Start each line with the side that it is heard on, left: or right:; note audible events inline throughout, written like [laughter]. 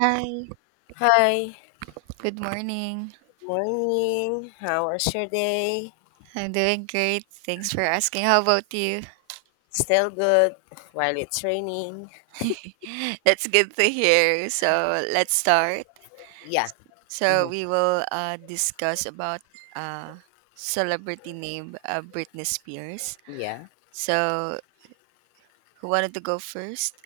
right: Hi,
left: Hi.
right: good morning.
left: Morning. How was your day?
right: I'm doing great. Thanks for asking. How about you?
left: Still good while it's raining.
right: [laughs] That's good to hear. So let's start.
left: Yeah.
right: So
left: Hmm.
right: we will discuss about uh, celebrity name Britney Spears.
left: Yeah.
right: So who wanted to go first?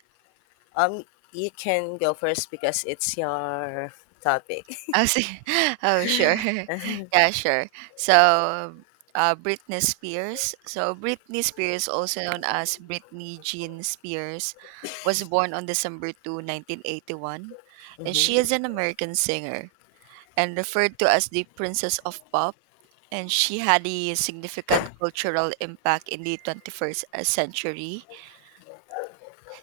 left: You can go first because it's your topic.
right: Oh, see. [laughs] Oh, sure. [laughs]
left: [laughs]
right: Yeah, sure. So, Britney Spears. So, Britney Spears, also known as Britney Jean Spears, was born on December 2, 1981, and she
left: Mm-hmm.
right: is an American singer and referred to as the Princess of Pop. And she had a significant cultural impact in the 21st century,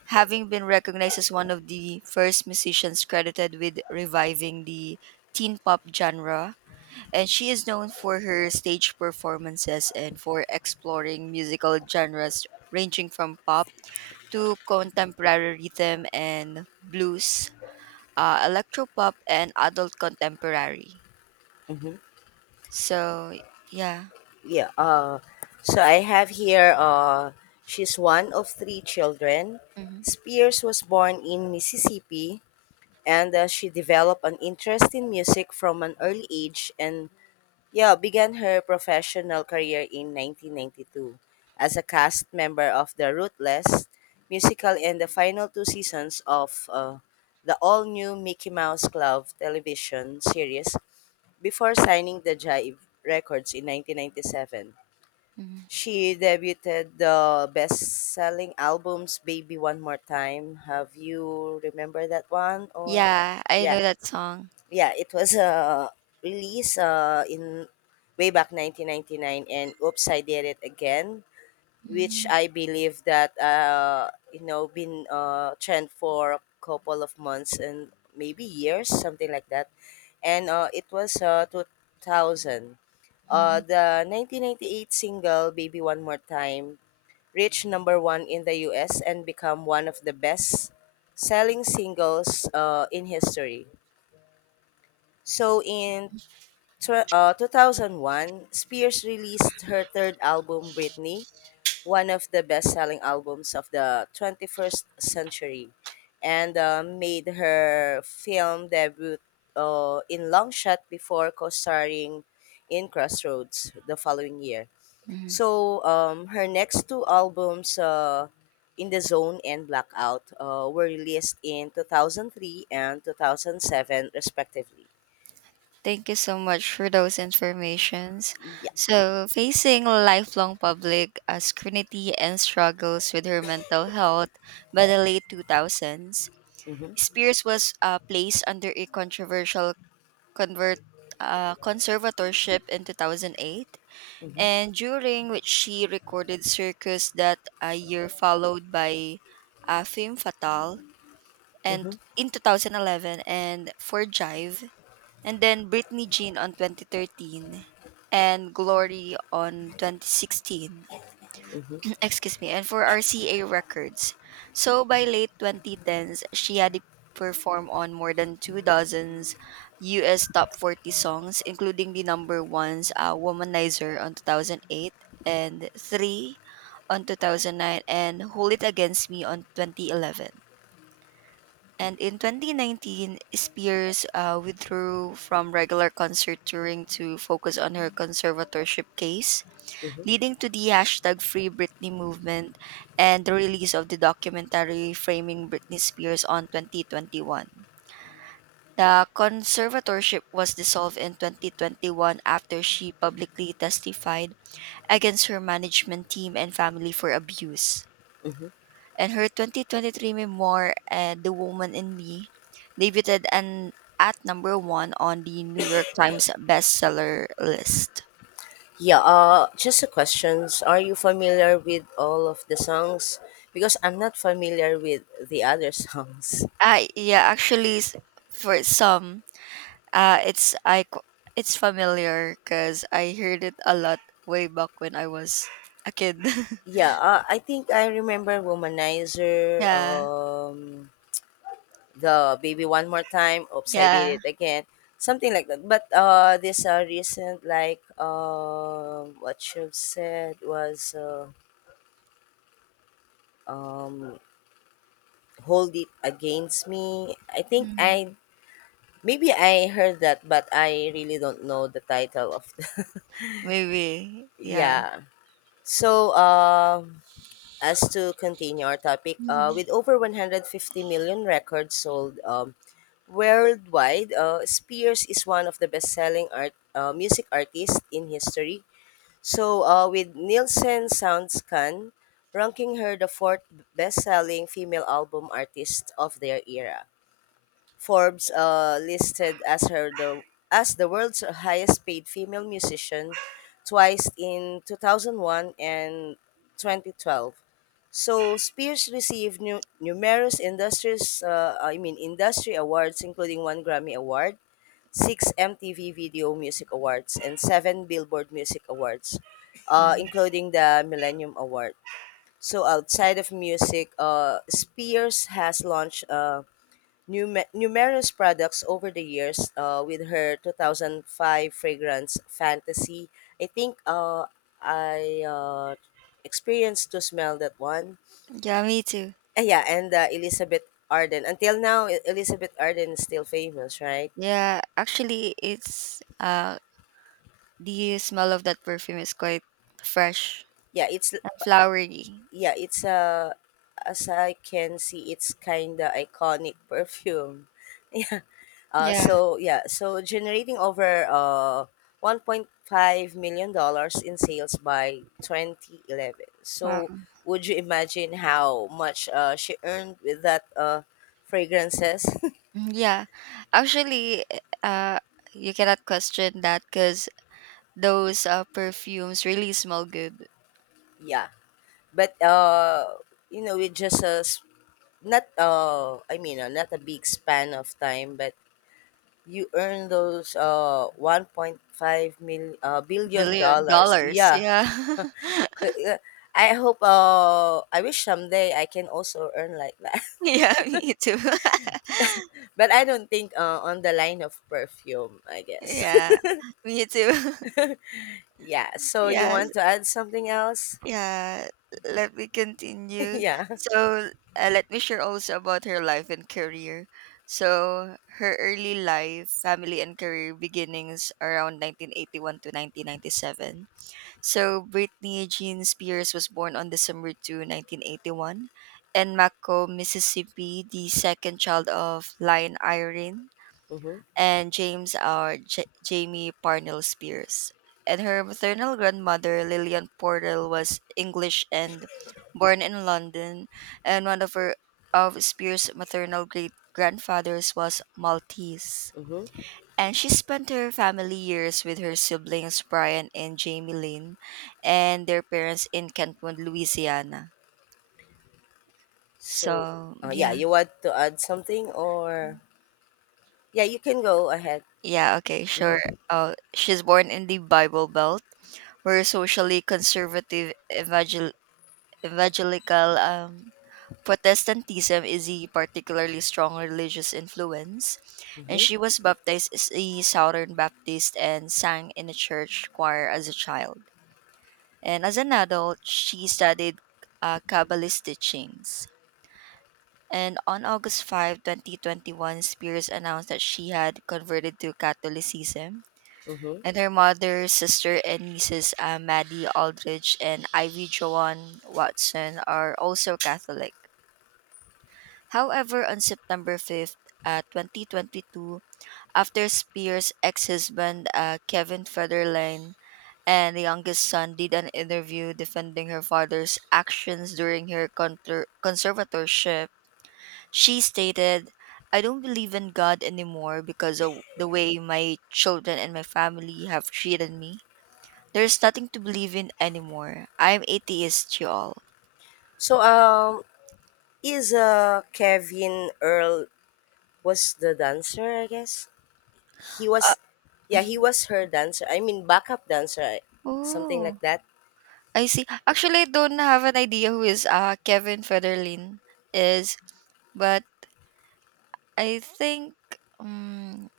right: having been recognized as one of the first musicians credited with reviving the teen pop genre and she is known for her stage performances and for exploring musical genres ranging from pop to contemporary rhythm and blues, electropop, and adult contemporary.
left: Mm-hmm.
right: So, yeah.
left: Yeah. So I have here. She's one of three children.
right: Hmm.
left: Spears was born in Mississippi, and she developed an interest in music from an early age, and Yeo began her professional career in 1992 as a cast member of the Ruthless musical and the final two seasons of the all-new Mickey Mouse Club television series before signing the Jive Records in 1997.
right: Hmm.
left: She debuted the best-selling albums Baby One More Time. Have you remember that one or?
right: Yeah, I
left: Yeah.
right: know that song.
left: Yeah, it was a release in way back 1999, and Oops, I Did It Again, which
right: Mm-hmm.
left: I believe that, been trend for a couple of months and maybe years, something like that. And it was 2000.
right: Mm-hmm.
left: The 1998 single, Baby One More Time, reached number one in the US and become one of the best selling singles in history. So in 2001, Spears released her third album, Britney, one of the best selling albums of the 21st century, and made her film debut in Long Shot before co starring in Crossroads the following year.
right: Mm-hmm.
left: So, her next two albums, In the Zone and Blackout, were released in 2003 and 2007, respectively.
right: Thank you so much for those informations.
left: Yeah.
right: So, facing lifelong public scrutiny and struggles with her mental health by the late 2000s,
left: Mhm.
right: Spears was placed under a controversial convert conservatorship in 2008,
left: Mm-hmm.
right: and during which she recorded Circus that year, followed by Femme Fatale and
left: Mm-hmm.
right: in 2011 and for Jive and then Britney Jean on 2013 and Glory on 2016.
left: Hmm.
right: [clears throat] Excuse me, and for RCA Records. So by late 2010s, she had performed on more than two dozens US top 40 songs, including the number ones Womanizer on 2008 and Three on 2009 and Hold It Against Me on 2011. And in 2019, Spears withdrew from regular concert touring to focus on her conservatorship case, leading to the hashtag Free Britney movement and the release of the documentary Framing Britney Spears on 2021. The conservatorship was dissolved in 2021 after she publicly testified against her management team and family for abuse and her 2023 memoir, The Woman in Me, debuted and at number one on the New York Times bestseller list.
left: Yeah, just a question. Are you familiar with all of the songs? Because I'm not familiar with the other [laughs] songs.
right: I yeah, actually, for some, uh, it's I qu- it's familiar because I heard it a lot way back when I was a kid. [laughs]
left: Yeah, I think I remember Womanizer,
right: Yeah.
left: the Baby One More Time, Oops, I
right: Yeah.
left: Did It Again, something like that. But this recent, like, what you've said was, um, Hold It Against Me. I think
right: Mm.
left: I Maybe I heard that, but I really don't know the title of. [laughs]
right: Maybe. Yeah.
left: Yeah. So, as to continue our topic,
right: Mhm.
left: with over 150 million records sold worldwide, Spears is one of the best-selling art music artists in history. So, with Nielsen SoundScan ranking her the fourth best-selling female album artist of their era. Forbes listed as her the as the world's highest paid female musician twice in 2001 and 2012. So Spears received numerous industries I mean industry awards, including one Grammy award, 6 MTV Video Music Awards and 7 Billboard Music Awards,
right: Mm.
left: including the Millennium Award. So outside of music, Spears has launched, numerous products over the years, with her 2005 fragrance Fantasy. I think, I experienced to smell that one.
right: Yeah, me too.
left: Ah, yeah, and Elizabeth Arden. Until now, Elizabeth Arden is still famous, right?
right: Yeah, actually, it's the smell of that perfume is quite fresh
left: Yeah, it's,
right: and flowery.
left: yeah, it's as I can see, it's kind of iconic [laughs] perfume.
right: Yeah.
left: So yeah, so generating over, $1.5 million in sales by 2011. So
right: Wow.
left: would you imagine how much she earned with that fragrances? [laughs]
right: Mm. Yeah. Actually, uh, you cannot question that because those perfumes really smell good.
left: Yeah, but, with just not, I mean, not a big span of time, but you earn those 1.5 billion
right: Billion
left: dollars.
right: dollars.
left: Yeah.
right: Yeah. [laughs]
left: Cou I hope, I wish someday I can also earn like that.
right: Yeah, me too. [laughs]
left: [laughs] But I don't think, on the line of perfume, I guess.
right: Yeah,
left: [laughs]
right: me too. [laughs]
left: Yeah, so you
right: yeah,
left: want to add something else?
right: Yeah, let me
left: [laughs]
right: continue.
left: Yeah.
right: So, let me share also about her life and career. So, her early life, family, and career beginnings around 1981 to 1997. So, Britney Jean Spears was born on December 2, 1981, in Macomb, Mississippi, the second child of Lion Irene
left: Mhm,
right: and James or Jamie Parnell Spears. And her maternal grandmother, Lillian Portal, was English and born in London, and one of Spears' maternal great grandfathers was Maltese.
left: mhm.
right: And she spent her family years with her siblings Brian and Jamie Lynn and their parents in Kentwood, Louisiana.
left: So,
right: So
left: yeah,
right: yeah.
left: you want to add something, or yeah, you can go ahead.
right: Yeah, okay, sure.
left: Mhm,
right: She's born in the Bible Belt, where socially conservative evangelical Protestantism is a particularly strong religious influence, and
left: mhm,
right: she was baptized as a Southern Baptist and sang in a church choir as a child. And as an adult, she studied Kabbalist teachings. And on August 5, 2021, Spears announced that she had converted to Catholicism.
left: mhm.
right: And her mother, sister, and nieces, Maddie Aldridge and Ivy Joan Watson, are also Catholic. However, on September 5th, 2022, after Spears' ex husband, Kevin Federline, and the youngest son did an interview defending her father's actions during her conservatorship, she stated, I don't believe in God anymore because of the way my children and my family have treated me. There's nothing to believe in anymore. I'm atheist, y'all.
left: So, Kevin Earl was the dancer, I guess? He
right: Uh,
left: was, yeah, he
right: mhm.
left: was her dancer. I mean backup dancer, something
right: Oh,
left: like that.
right: I see. Actually, I don't have an idea who is Kevin Federline is, but I think um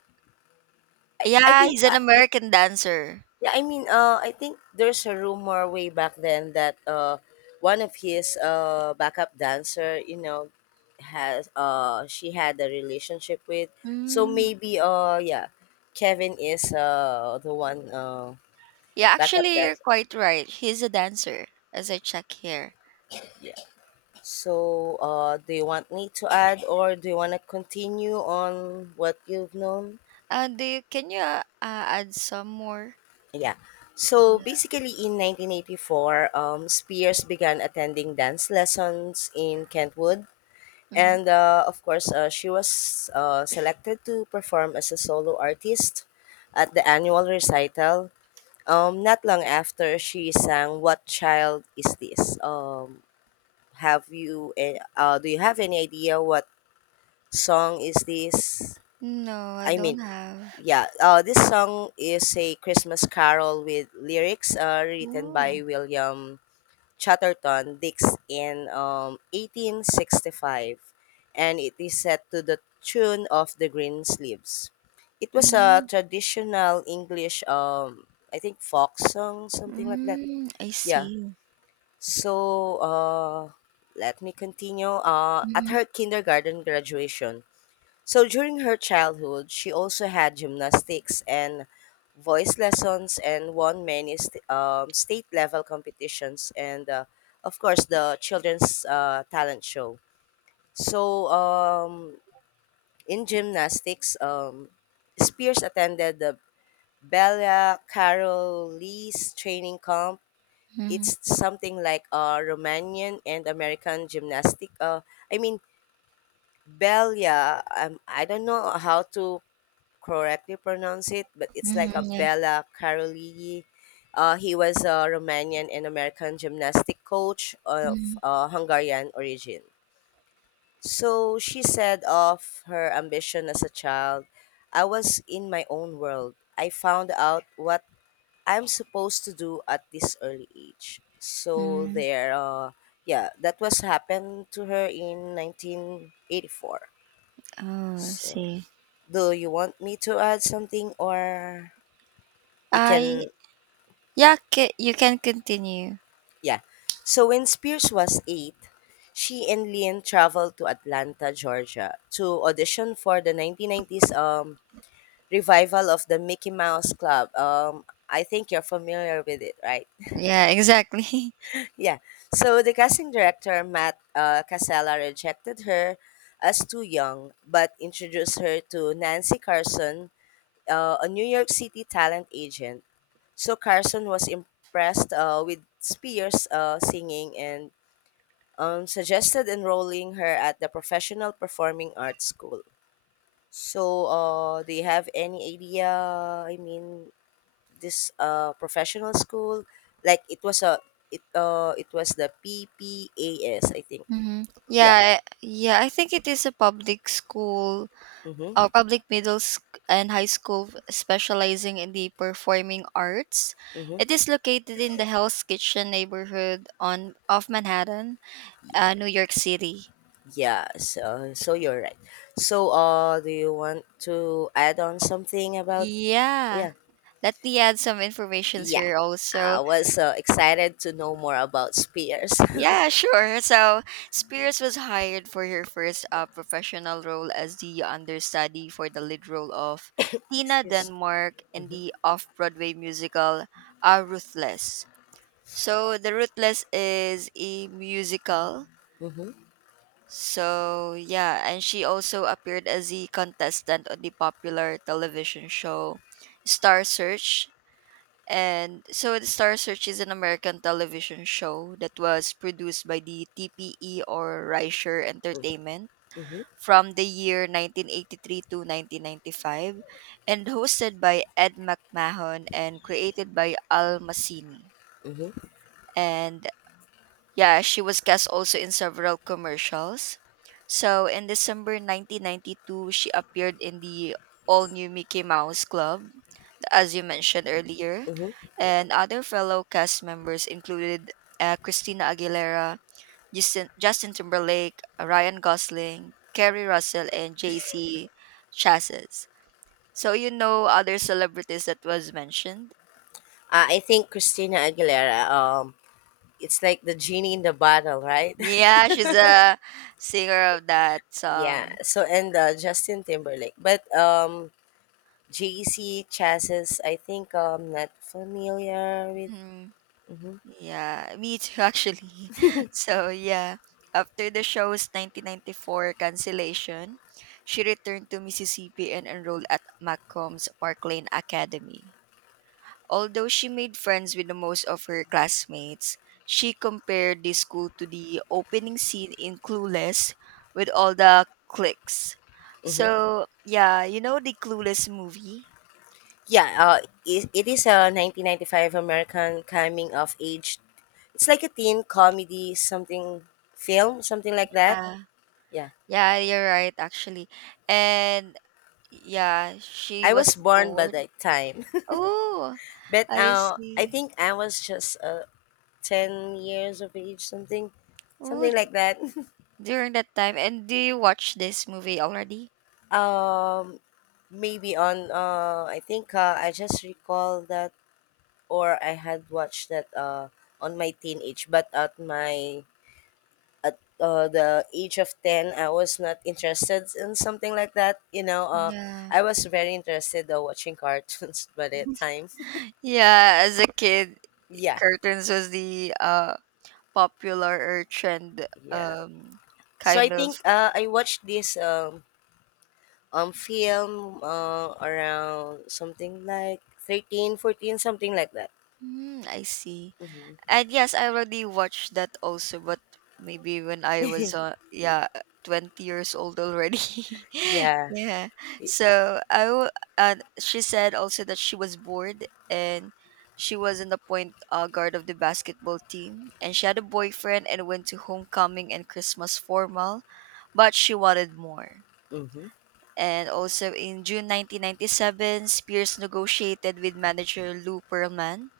left: I
right: yeah,
left: think,
right: he's an
left: yeah,
right: American dancer.
left: yeah, I mean, I think there's a rumor way back then that one of his backup dancer, has she had a relationship with. So
right: Mm.
left: maybe, yeah, Kevin is the one,
right: Yeah,
left: backup
right: actually, you're
left: dancer.
right: quite right. He's a dancer, as I check here.
left: So, do you want me to add, or do you want to continue on what you've known?
right: Can you add some more?
left: Yeah. So basically, in 1984, Spears began attending dance lessons in Kentwood.
right: Mm-hmm.
left: And, of course, she was selected to perform as a solo artist at the annual recital. Not long after, she sang "What Child Is This." Have you? Do you have any idea what song is this?
right: No, I
left: I mean,
right: don't have.
left: yeah, this song is a Christmas carol with lyrics written by
right: Oh,
left: William Chatterton Dix in 1865, and it is set to the tune of the Green Sleeves. It was a
right: mm,
left: traditional English, I think, folk song, something like that.
right: mm, I
left: Yeah.
right: see.
left: So, let me continue. At
right: Mhm,
left: her kindergarten graduation, so during her childhood, she also had gymnastics and voice lessons and won many state level competitions and, of course, the children's talent show. So, in gymnastics, Spears attended the Bella Caroli's training camp.
right: mhm,
left: It's something like, Romanian and American gymnastic. I mean, Bella, I don't know how to correctly pronounce it, but it's like
right: mhm,
left: a
right: yeah,
left: Bella Caroli. He was a Romanian and American gymnastic coach of
right: mhm,
left: Hungarian origin. So she said of her ambition as a child, I was in my own world. I found out what I'm supposed to do at this early age. So
right: mhm.
left: there, yeah, that was happened to her in 1984.
right: Oh, I
left: So
right: see.
left: do you want me to add something, or you
right: I
left: can,
right: yeah, ca you can continue.
left: yeah. So when Spears was 8, she and Lynn traveled to Atlanta, Georgia to audition for the 1990s revival of the Mickey Mouse Club. I think you're familiar with it, right?
right: Yeah, exactly. [laughs]
left: [laughs] Yeah. So the casting director, Matt, Casella, rejected her as too young, but introduced her to Nancy Carson, a New York City talent agent. So Carson was impressed with Spears' singing and suggested enrolling her at the Professional Performing Arts School. So, do you have any idea? I mean, this professional school, like, it was the PPAS, I think.
right: Mhm.
left: Yeah.
right: Yeah, yeah, I think it is a public school
left: Mm-hmm.
right: or public middle sc and high school specializing in the performing arts.
left: Mm-hmm.
right: It is located in the Hell's Kitchen neighborhood on of Manhattan, New York City.
left: Yeah. So you're right. So, do you want to add on something about?
right: Yeah.
left: Yeah.
right: Let me add some information
left: Yeah.
right: here also.
left: I was, excited to know more about Spears.
right: Yeah, sure. So Spears was hired for her first professional role as the understudy for the lead role of
left: [laughs]
right: Tina
left: Excuse.
right: Denmark in
left: Mm-hmm.
right: the off Broadway musical Ruthless. So, The Ruthless is a musical.
left: Mm-hmm.
right: So, yeah, and she also appeared as a contestant on the popular television show Star Search and so the Star Search is an American television show that was produced by the TPE or Reicher Entertainment
left: Mm-hmm.
right: from the year 1983 to 1995 and hosted by Ed McMahon and created by Al Massini.
left: Mm-hmm,
right: And yeah, she was cast also in several commercials. So in December 1992, she appeared in the all new Mickey Mouse Club as you mentioned earlier,
left: mm-hmm.
right: and other fellow cast members included Christina Aguilera, Justin Timberlake, Ryan Gosling, Kerry Russell, and JC Chassis. So you know other celebrities that was mentioned?
left: I think Christina Aguilera. It's like the Genie in the Bottle, right? [laughs]
right: Yeah, she's a singer of that
left: Yeah.
right: song.
left: So, and, Justin Timberlake, but, JC Chassis. I think I'm not familiar with.
right: Hmm. Yeah, me too actually. [laughs] So yeah, after the show's 1994 cancellation, she returned to Mississippi and enrolled at Maccomb's Park Lane Academy. Although she made friends with the most of her classmates, she compared the school to the opening scene in Clueless with all the cliques.
left: Mm-hmm.
right: So yeah, you know the Clueless movie?
left: Yeah. It is a 1995 American coming of age. It's like a teen comedy, something film, something like that.
right: Uh,
left: Yeah.
right: yeah, you're right actually. And yeah, she
left: I
right: was
left: was born by
right: bored.
left: that time,
right: Oh,
left: [laughs] but,
right: I
left: I
right: see.
left: think I was just a 10 years of age, something
right: Oh,
left: something like that.
right: during that time. And do you watch this movie already?
left: [laughs] um Maybe on, I think, I just recall that, or I had watched that on my teenage, but at the age of 10, I was not interested in something like that,
right: Yeah.
left: I was very interested watching cartoons [laughs] by that time.
right: [gasps] Yeah, as a kid,
left: [laughs] Yeah,
right: curtains was the popular or trend
left: yeah. So I
right: kind
left: think
right: of.
left: I watched this, film, around something like 13, 14, something like that.
right: Mm, I see.
left: Mm-hmm.
right: And yes, I already watched that also, but maybe when I was yeah, 20 years old already. [laughs]
left: Yeah.
right: Yeah. So I w- and she said also that she was bored and she was in the point guard of the basketball team and she had a boyfriend and went to homecoming and Christmas formal, but she wanted more.
left: Mm-hmm.
right: And also in June 1997, Spears negotiated with manager Lou Pearlman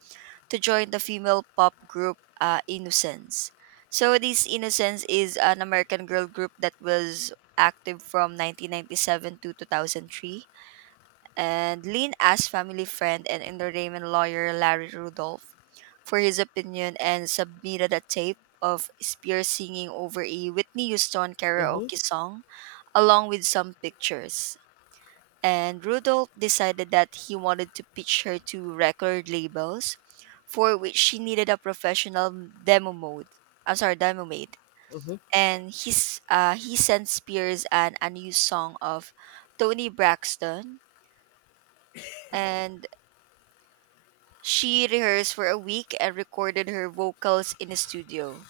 right: to join the female pop group Innocence. So this Innocence is an American girl group that was active from 1997 to 2003 and Lynn asked family friend and entertainment lawyer Larry Rudolph for his opinion and submitted a tape of Spears singing over a Whitney Houston
left: Mm-hmm.
right: karaoke song along with some pictures and Rudolph decided that he wanted to pitch her to record labels, for which she needed a professional demo mode. I'm sorry, demo made.
left: Mm-hmm.
right: And he sent Spears an unused song of Tony Braxton, and she rehearsed for a week and recorded her vocals in a studio.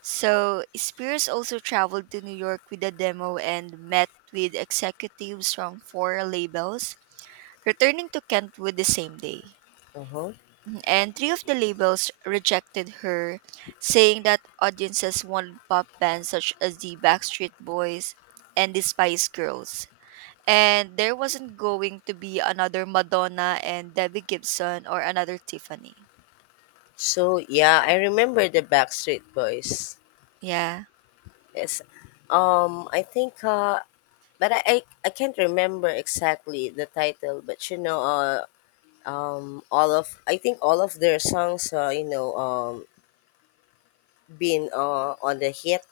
right: So Spears also traveled to New York with a demo and met with executives from four labels, returning to Kentwood the same day.
left: Uh-huh.
right: And three of the labels rejected her, saying that audiences wanted pop bands such as the Backstreet Boys and the Spice Girls. And there wasn't going to be another Madonna and Debbie Gibson or another Tiffany.
left: So yeah, I remember the Backstreet Boys.
right: Yeah.
left: Yes. I think, but I, I can't remember exactly the title, but all of, I think, all of their songs, been on the hit,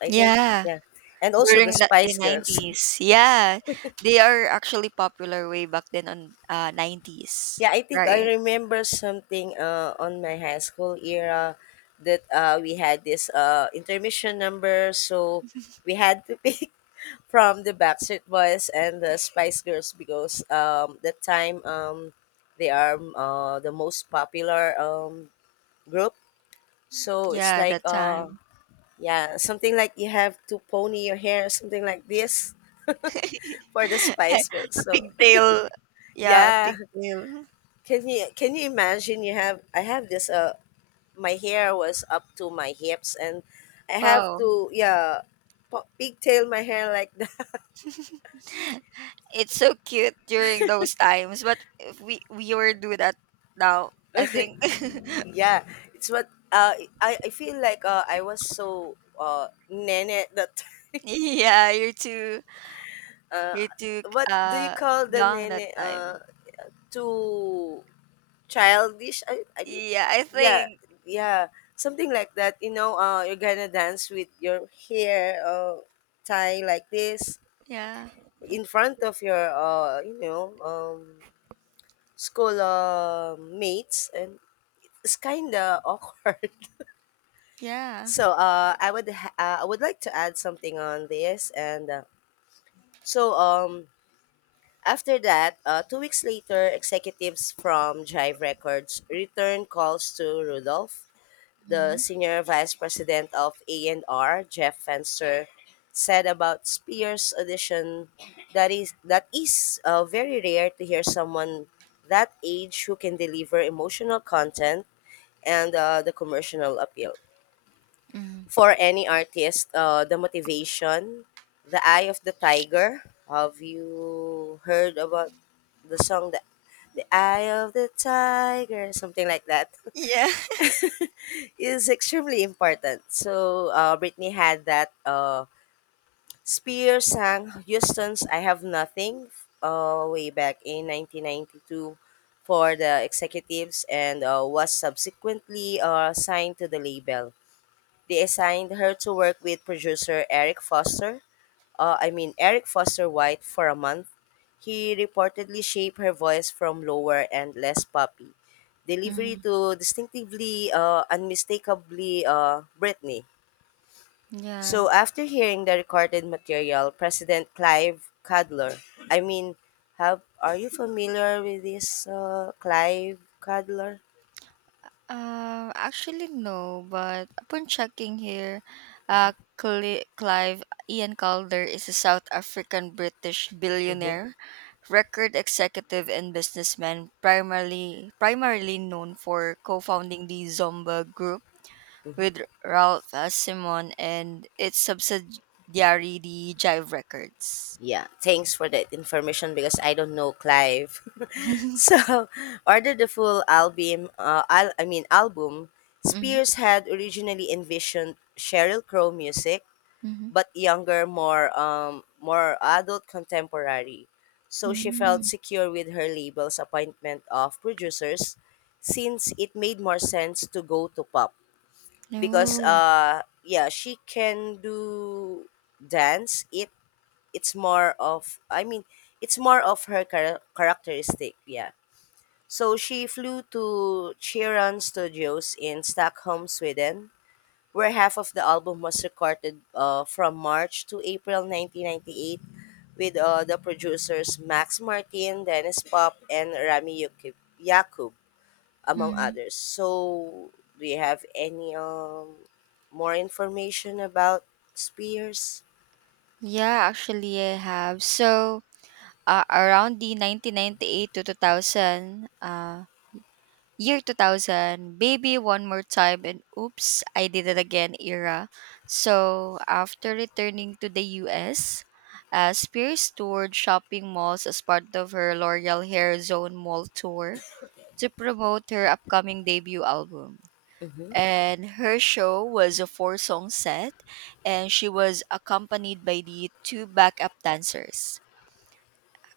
left: I think.
right: Yeah.
left: Yeah. And also the
right: During the
left: Spice Girls.
right: 90s. Yeah. They are actually popular way back then on 90s.
left: Yeah, I think I
right: Right.
left: remember something, on my high school era, that we had this, intermission number, so we had to [laughs] pick from the Backstreet Boys and the Spice Girls, because, that time, the most popular, group. So it's
right: Yeah,
left: like,
right: that time.
left: yeah, something like you have to pony your hair, something like this
right: [laughs] A
left: for the Spice Girls. So
right: pigtail.
left: [laughs]
right: Yeah, a
left: yeah,
right: pigtail.
left: can you imagine? You have I have this, my hair was up to my hips, and I have
right: Wow.
left: to, yeah, pigtail my hair like that.
right: [laughs] It's so cute during those times, but if we were do that now, I
left: [laughs]
right: think. [laughs]
left: Yeah, it's what, I feel like, I was so nene that. [laughs]
right: Yeah, you're too
left: uh,
right: you're too
left: what do you
right: uh
left: call the
right: young that
left: nene,
right: time.
left: too childish, I mean.
right: Yeah, I
left: Yeah,
right: think.
left: yeah, something like that. You're gonna dance with your hair tie like this
right: Yeah.
left: in front of your, school mates, and it's kind of [laughs] awkward.
right: Yeah.
left: So, I would like to add something on this, and, so, after that, 2 weeks later, executives from Jive Records returned calls to Rudolph. The
right: Mm-hmm.
left: senior vice president of A&R, Jeff Fenster, said about Spears audition, that is very rare to hear someone that age who can deliver emotional content and, the commercial appeal. For any artist, the motivation, the Eye of the Tiger. Have you heard about the song that the Eye of the Tiger, something like that,
right: Yeah. [laughs]
left: [laughs] is extremely important. So, Britney had that. Spears sang Houston's "I Have Nothing", way back in 1992 for the executives and, was subsequently, signed to the label. They assigned her to work with producer Eric Foster, I mean Eric Foster White, for a month. He reportedly shaped her voice from lower and less poppy delivery
right: Mm-hmm.
left: to distinctively, unmistakably, Britney.
right: Yeah.
left: So after hearing the recorded material, President Clive Cadler, I mean, have are you familiar with this, Clive Cadler?
right: Actually, no. But upon checking here, Clive Ian Calder is a South African British
left: Mm-hmm.
right: billionaire, record executive, and businessman, primarily known for co-founding the Zomba Group
left: Mm-hmm.
right: with Ralph Simon and its subsidiary, the Jive Records.
left: Yeah, thanks for that information, because I don't know Clive. [laughs]
right: [laughs]
left: So, order the full album. I mean album.
right: Mm-hmm.
left: Spears had originally envisioned Cheryl Crow music,
right: Mm-hmm.
left: but younger, more adult contemporary. So she felt
right: Mm.
left: secure with her label's appointment of producers, since it made more sense to go to pop, because,
right: No.
left: yeah, she can do dance, it's more of, I mean, it's more of her characteristic. Yeah. So she flew to Chiron Studios in Stockholm, Sweden, where half of the album was recorded, from March to April 1998, with, the producers Max Martin, Dennis Pop and Rami Yakub, among
right: Mhm.
left: others. So do you have any, more information about Spears?
right: Yeah, actually, I have. So. Around the 1998 to 2000, year 2000, Baby One More Time and Oops, I Did It Again era. So, after returning to the US, Spears toured shopping malls as part of her L'Oreal Hair Zone Mall Tour to promote her upcoming debut album.
left: Mhm.
right: And her show was a four song set, and she was accompanied by the two backup dancers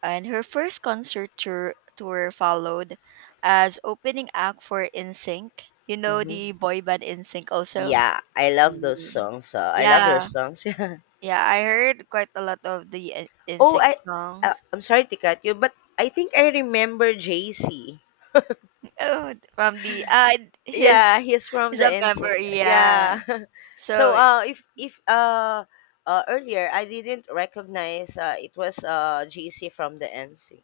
right: and her first concert tour followed as opening act for N SYNC. You know
left: Mhm.
right: the boy band N SYNC also.
left: Yeah, I love those
right: Ye-
left: songs. I love their
right: Yeah,
left: songs. [laughs] Yeah.
right: yeah, I heard quite a lot of the
left: Oh,
right: SYNC songs.
left: I'm sorry to cut you, but I think I remember JC.
right: Oh, from the his
left: Yeah, he's from
right: is
left: the
right: a member.
left: NSYNC.
right: Yeah,
left: Yeah. [laughs] So,
right: so
left: if, earlier I didn't recognize, it was JC from the NSYNC.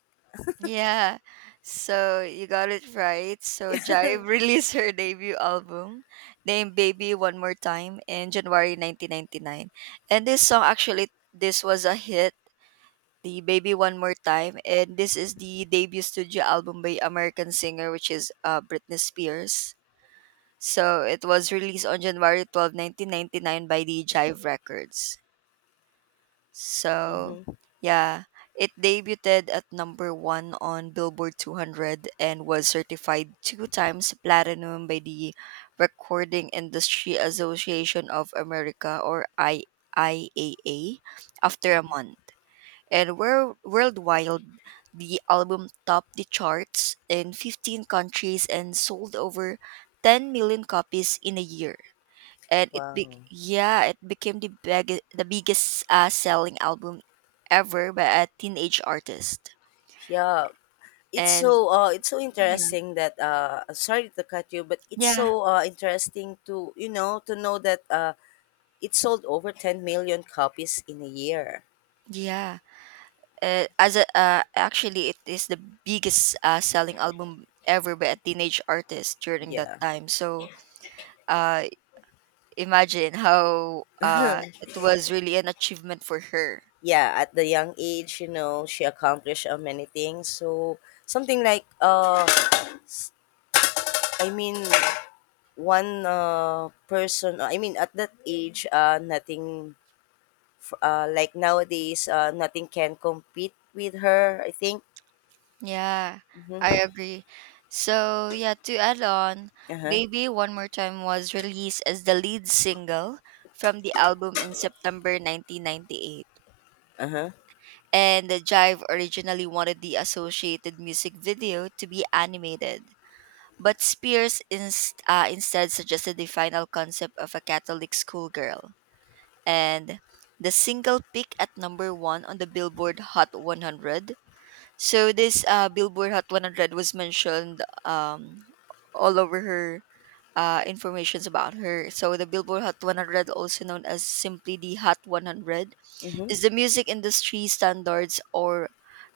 right: Yeah, so you got it right. So Jive [laughs] released her debut album named Baby One More Time in January 1999. And this song actually this was a hit, the Baby One More Time, and this is the debut studio album by American singer, which is Britney Spears. So it was released on January 12, 1999 by the Jive Records. So,
left: Mm-hmm,
right: yeah, it debuted at number one on Billboard 200 and was certified two times platinum by the Recording Industry Association of America, or IAA, after a
left: mm-hmm.
right: month. And worldwide, the album topped the charts in 15 countries and sold over 10 million copies in a year, and it be-
left: Wow.
right: yeah it became the biggest selling album ever by a teenage artist.
left: Yeah. It's
right: And
left: so uh it's so
right: yeah
left: interesting that, sorry to cut you, but it's
right: yeah
left: so interesting to to know that it sold over 10 million copies in a year.
right: yeah as a Actually, it is the biggest selling album ever by a teenage artist during that
left: Yeah.
right: time. So uh imagine how
left: [clears throat]
right: it was really an achievement for her.
left: Yeah, at the young age, she accomplished, many things. So something like, s- I mean one person, I mean, at that age nothing, like nowadays nothing can compete with her, I think.
right: Yeah, I
left: Mhm.
right: agree. So, yeah, to add on,
left: Uh-huh.
right: Baby One More Time was released as the lead single from the album in September 1998.
left: Uh-huh.
right: And the Jive originally wanted the associated music video to be animated, but Spears instead suggested the final concept of a Catholic schoolgirl. And the single peaked at number one on the Billboard Hot 100. So this Billboard Hot 100 was mentioned all over her informations about her. So the Billboard Hot 100, also known as simply the Hot 100,
left: Mhm.
right: is the music industry standards, or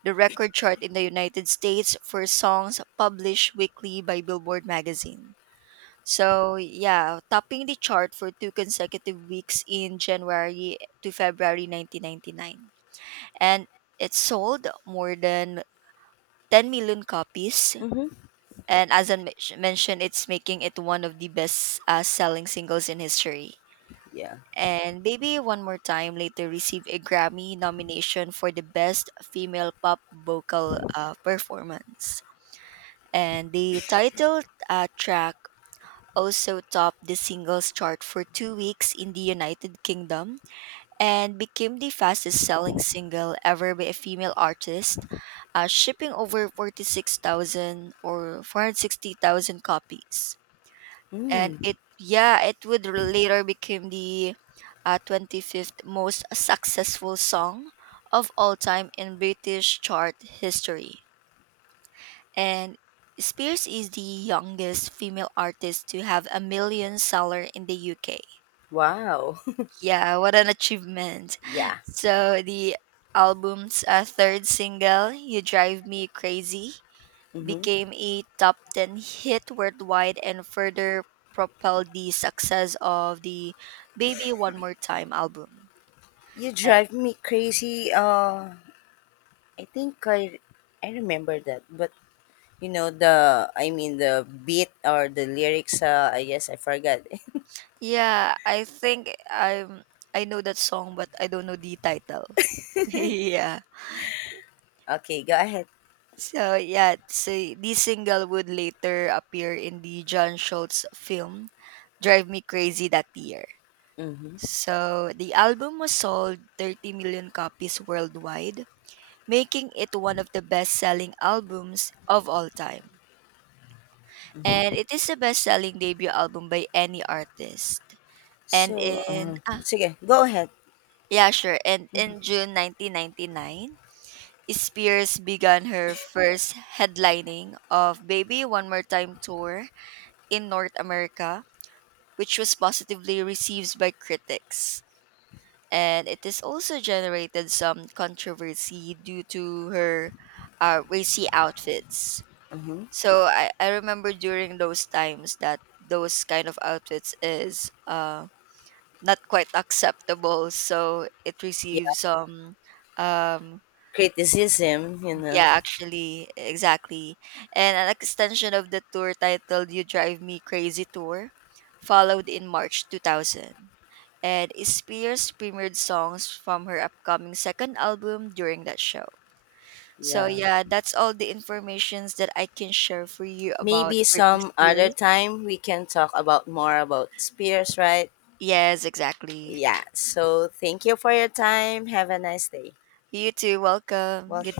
right: the record chart in the United States for songs published weekly by Billboard magazine. So yeah, topping the chart for two consecutive weeks in January to February 1999, and it sold more than 10 million copies.
left: Mhm.
right: And as mentioned, it's making it one of the best selling singles in history.
left: Yeah.
right: And Baby One More Time later received a Grammy nomination for the Best Female Pop Vocal Performance. And the title track also topped the singles chart for 2 weeks in the United Kingdom and became the fastest selling single ever by a female artist, shipping over 46,000 or 460,000 copies. And
left: Mm.
right: it would later become the 25th most successful song of all time in British chart history. And Spears is the youngest female artist to have a million seller in the UK.
left: Wow.
right: Yeah, what an achievement.
left: [laughs] Yeah.
right: So the album's third single, You Drive Me Crazy,
left: Mhm.
right: became a top 10 hit worldwide and further propelled the success of the Baby One More Time album.
left: You
right: Eh,
left: drive me crazy, I think I remember that, but you know the I mean the beat or the lyrics. I guess I forgot. [laughs]
right: Yeah, I think I'm I know that song, but I don't know the title. [laughs] Yeah.
left: Okay, go ahead.
right: So yeah, so this single would later appear in the John Schultz film Drive Me Crazy that year.
left: Mm-hmm,
right: So the album was sold 30 million copies worldwide, making it one of the best-selling albums of all time. And
left: mm-hmm.
right: it is the best-selling debut album by any artist. And
left: So,
right: in ah
left: sige, go ahead.
right: Yeah, sure. And in June 1999, Spears began her first headlining of Baby One More Time tour in North America, which was positively received by critics, and it has also generated some controversy due to her racy outfits.
left: Mm-hmm.
right: So I remember during those times that those kind of outfits is not quite acceptable, so it
left: Yeah,
right: receives some um,
left: criticism. You
right: yeah,
left: know,
right: actually, exactly. And an extension of the tour titled You Drive Me Crazy Tour followed in March 2000. And Spears premiered songs from her upcoming second album during that show. So
left: yeah.
right: yeah, that's all the informations that I can share for you about
left: Maybe
right: Britney
left: some other
right: Spears.
left: time we can talk about more about Spears, right?
right: Yes, exactly.
left: Yeah. So thank you for your time. Have a nice day.
right: You too, welcome.
left: Welcome.
right: Good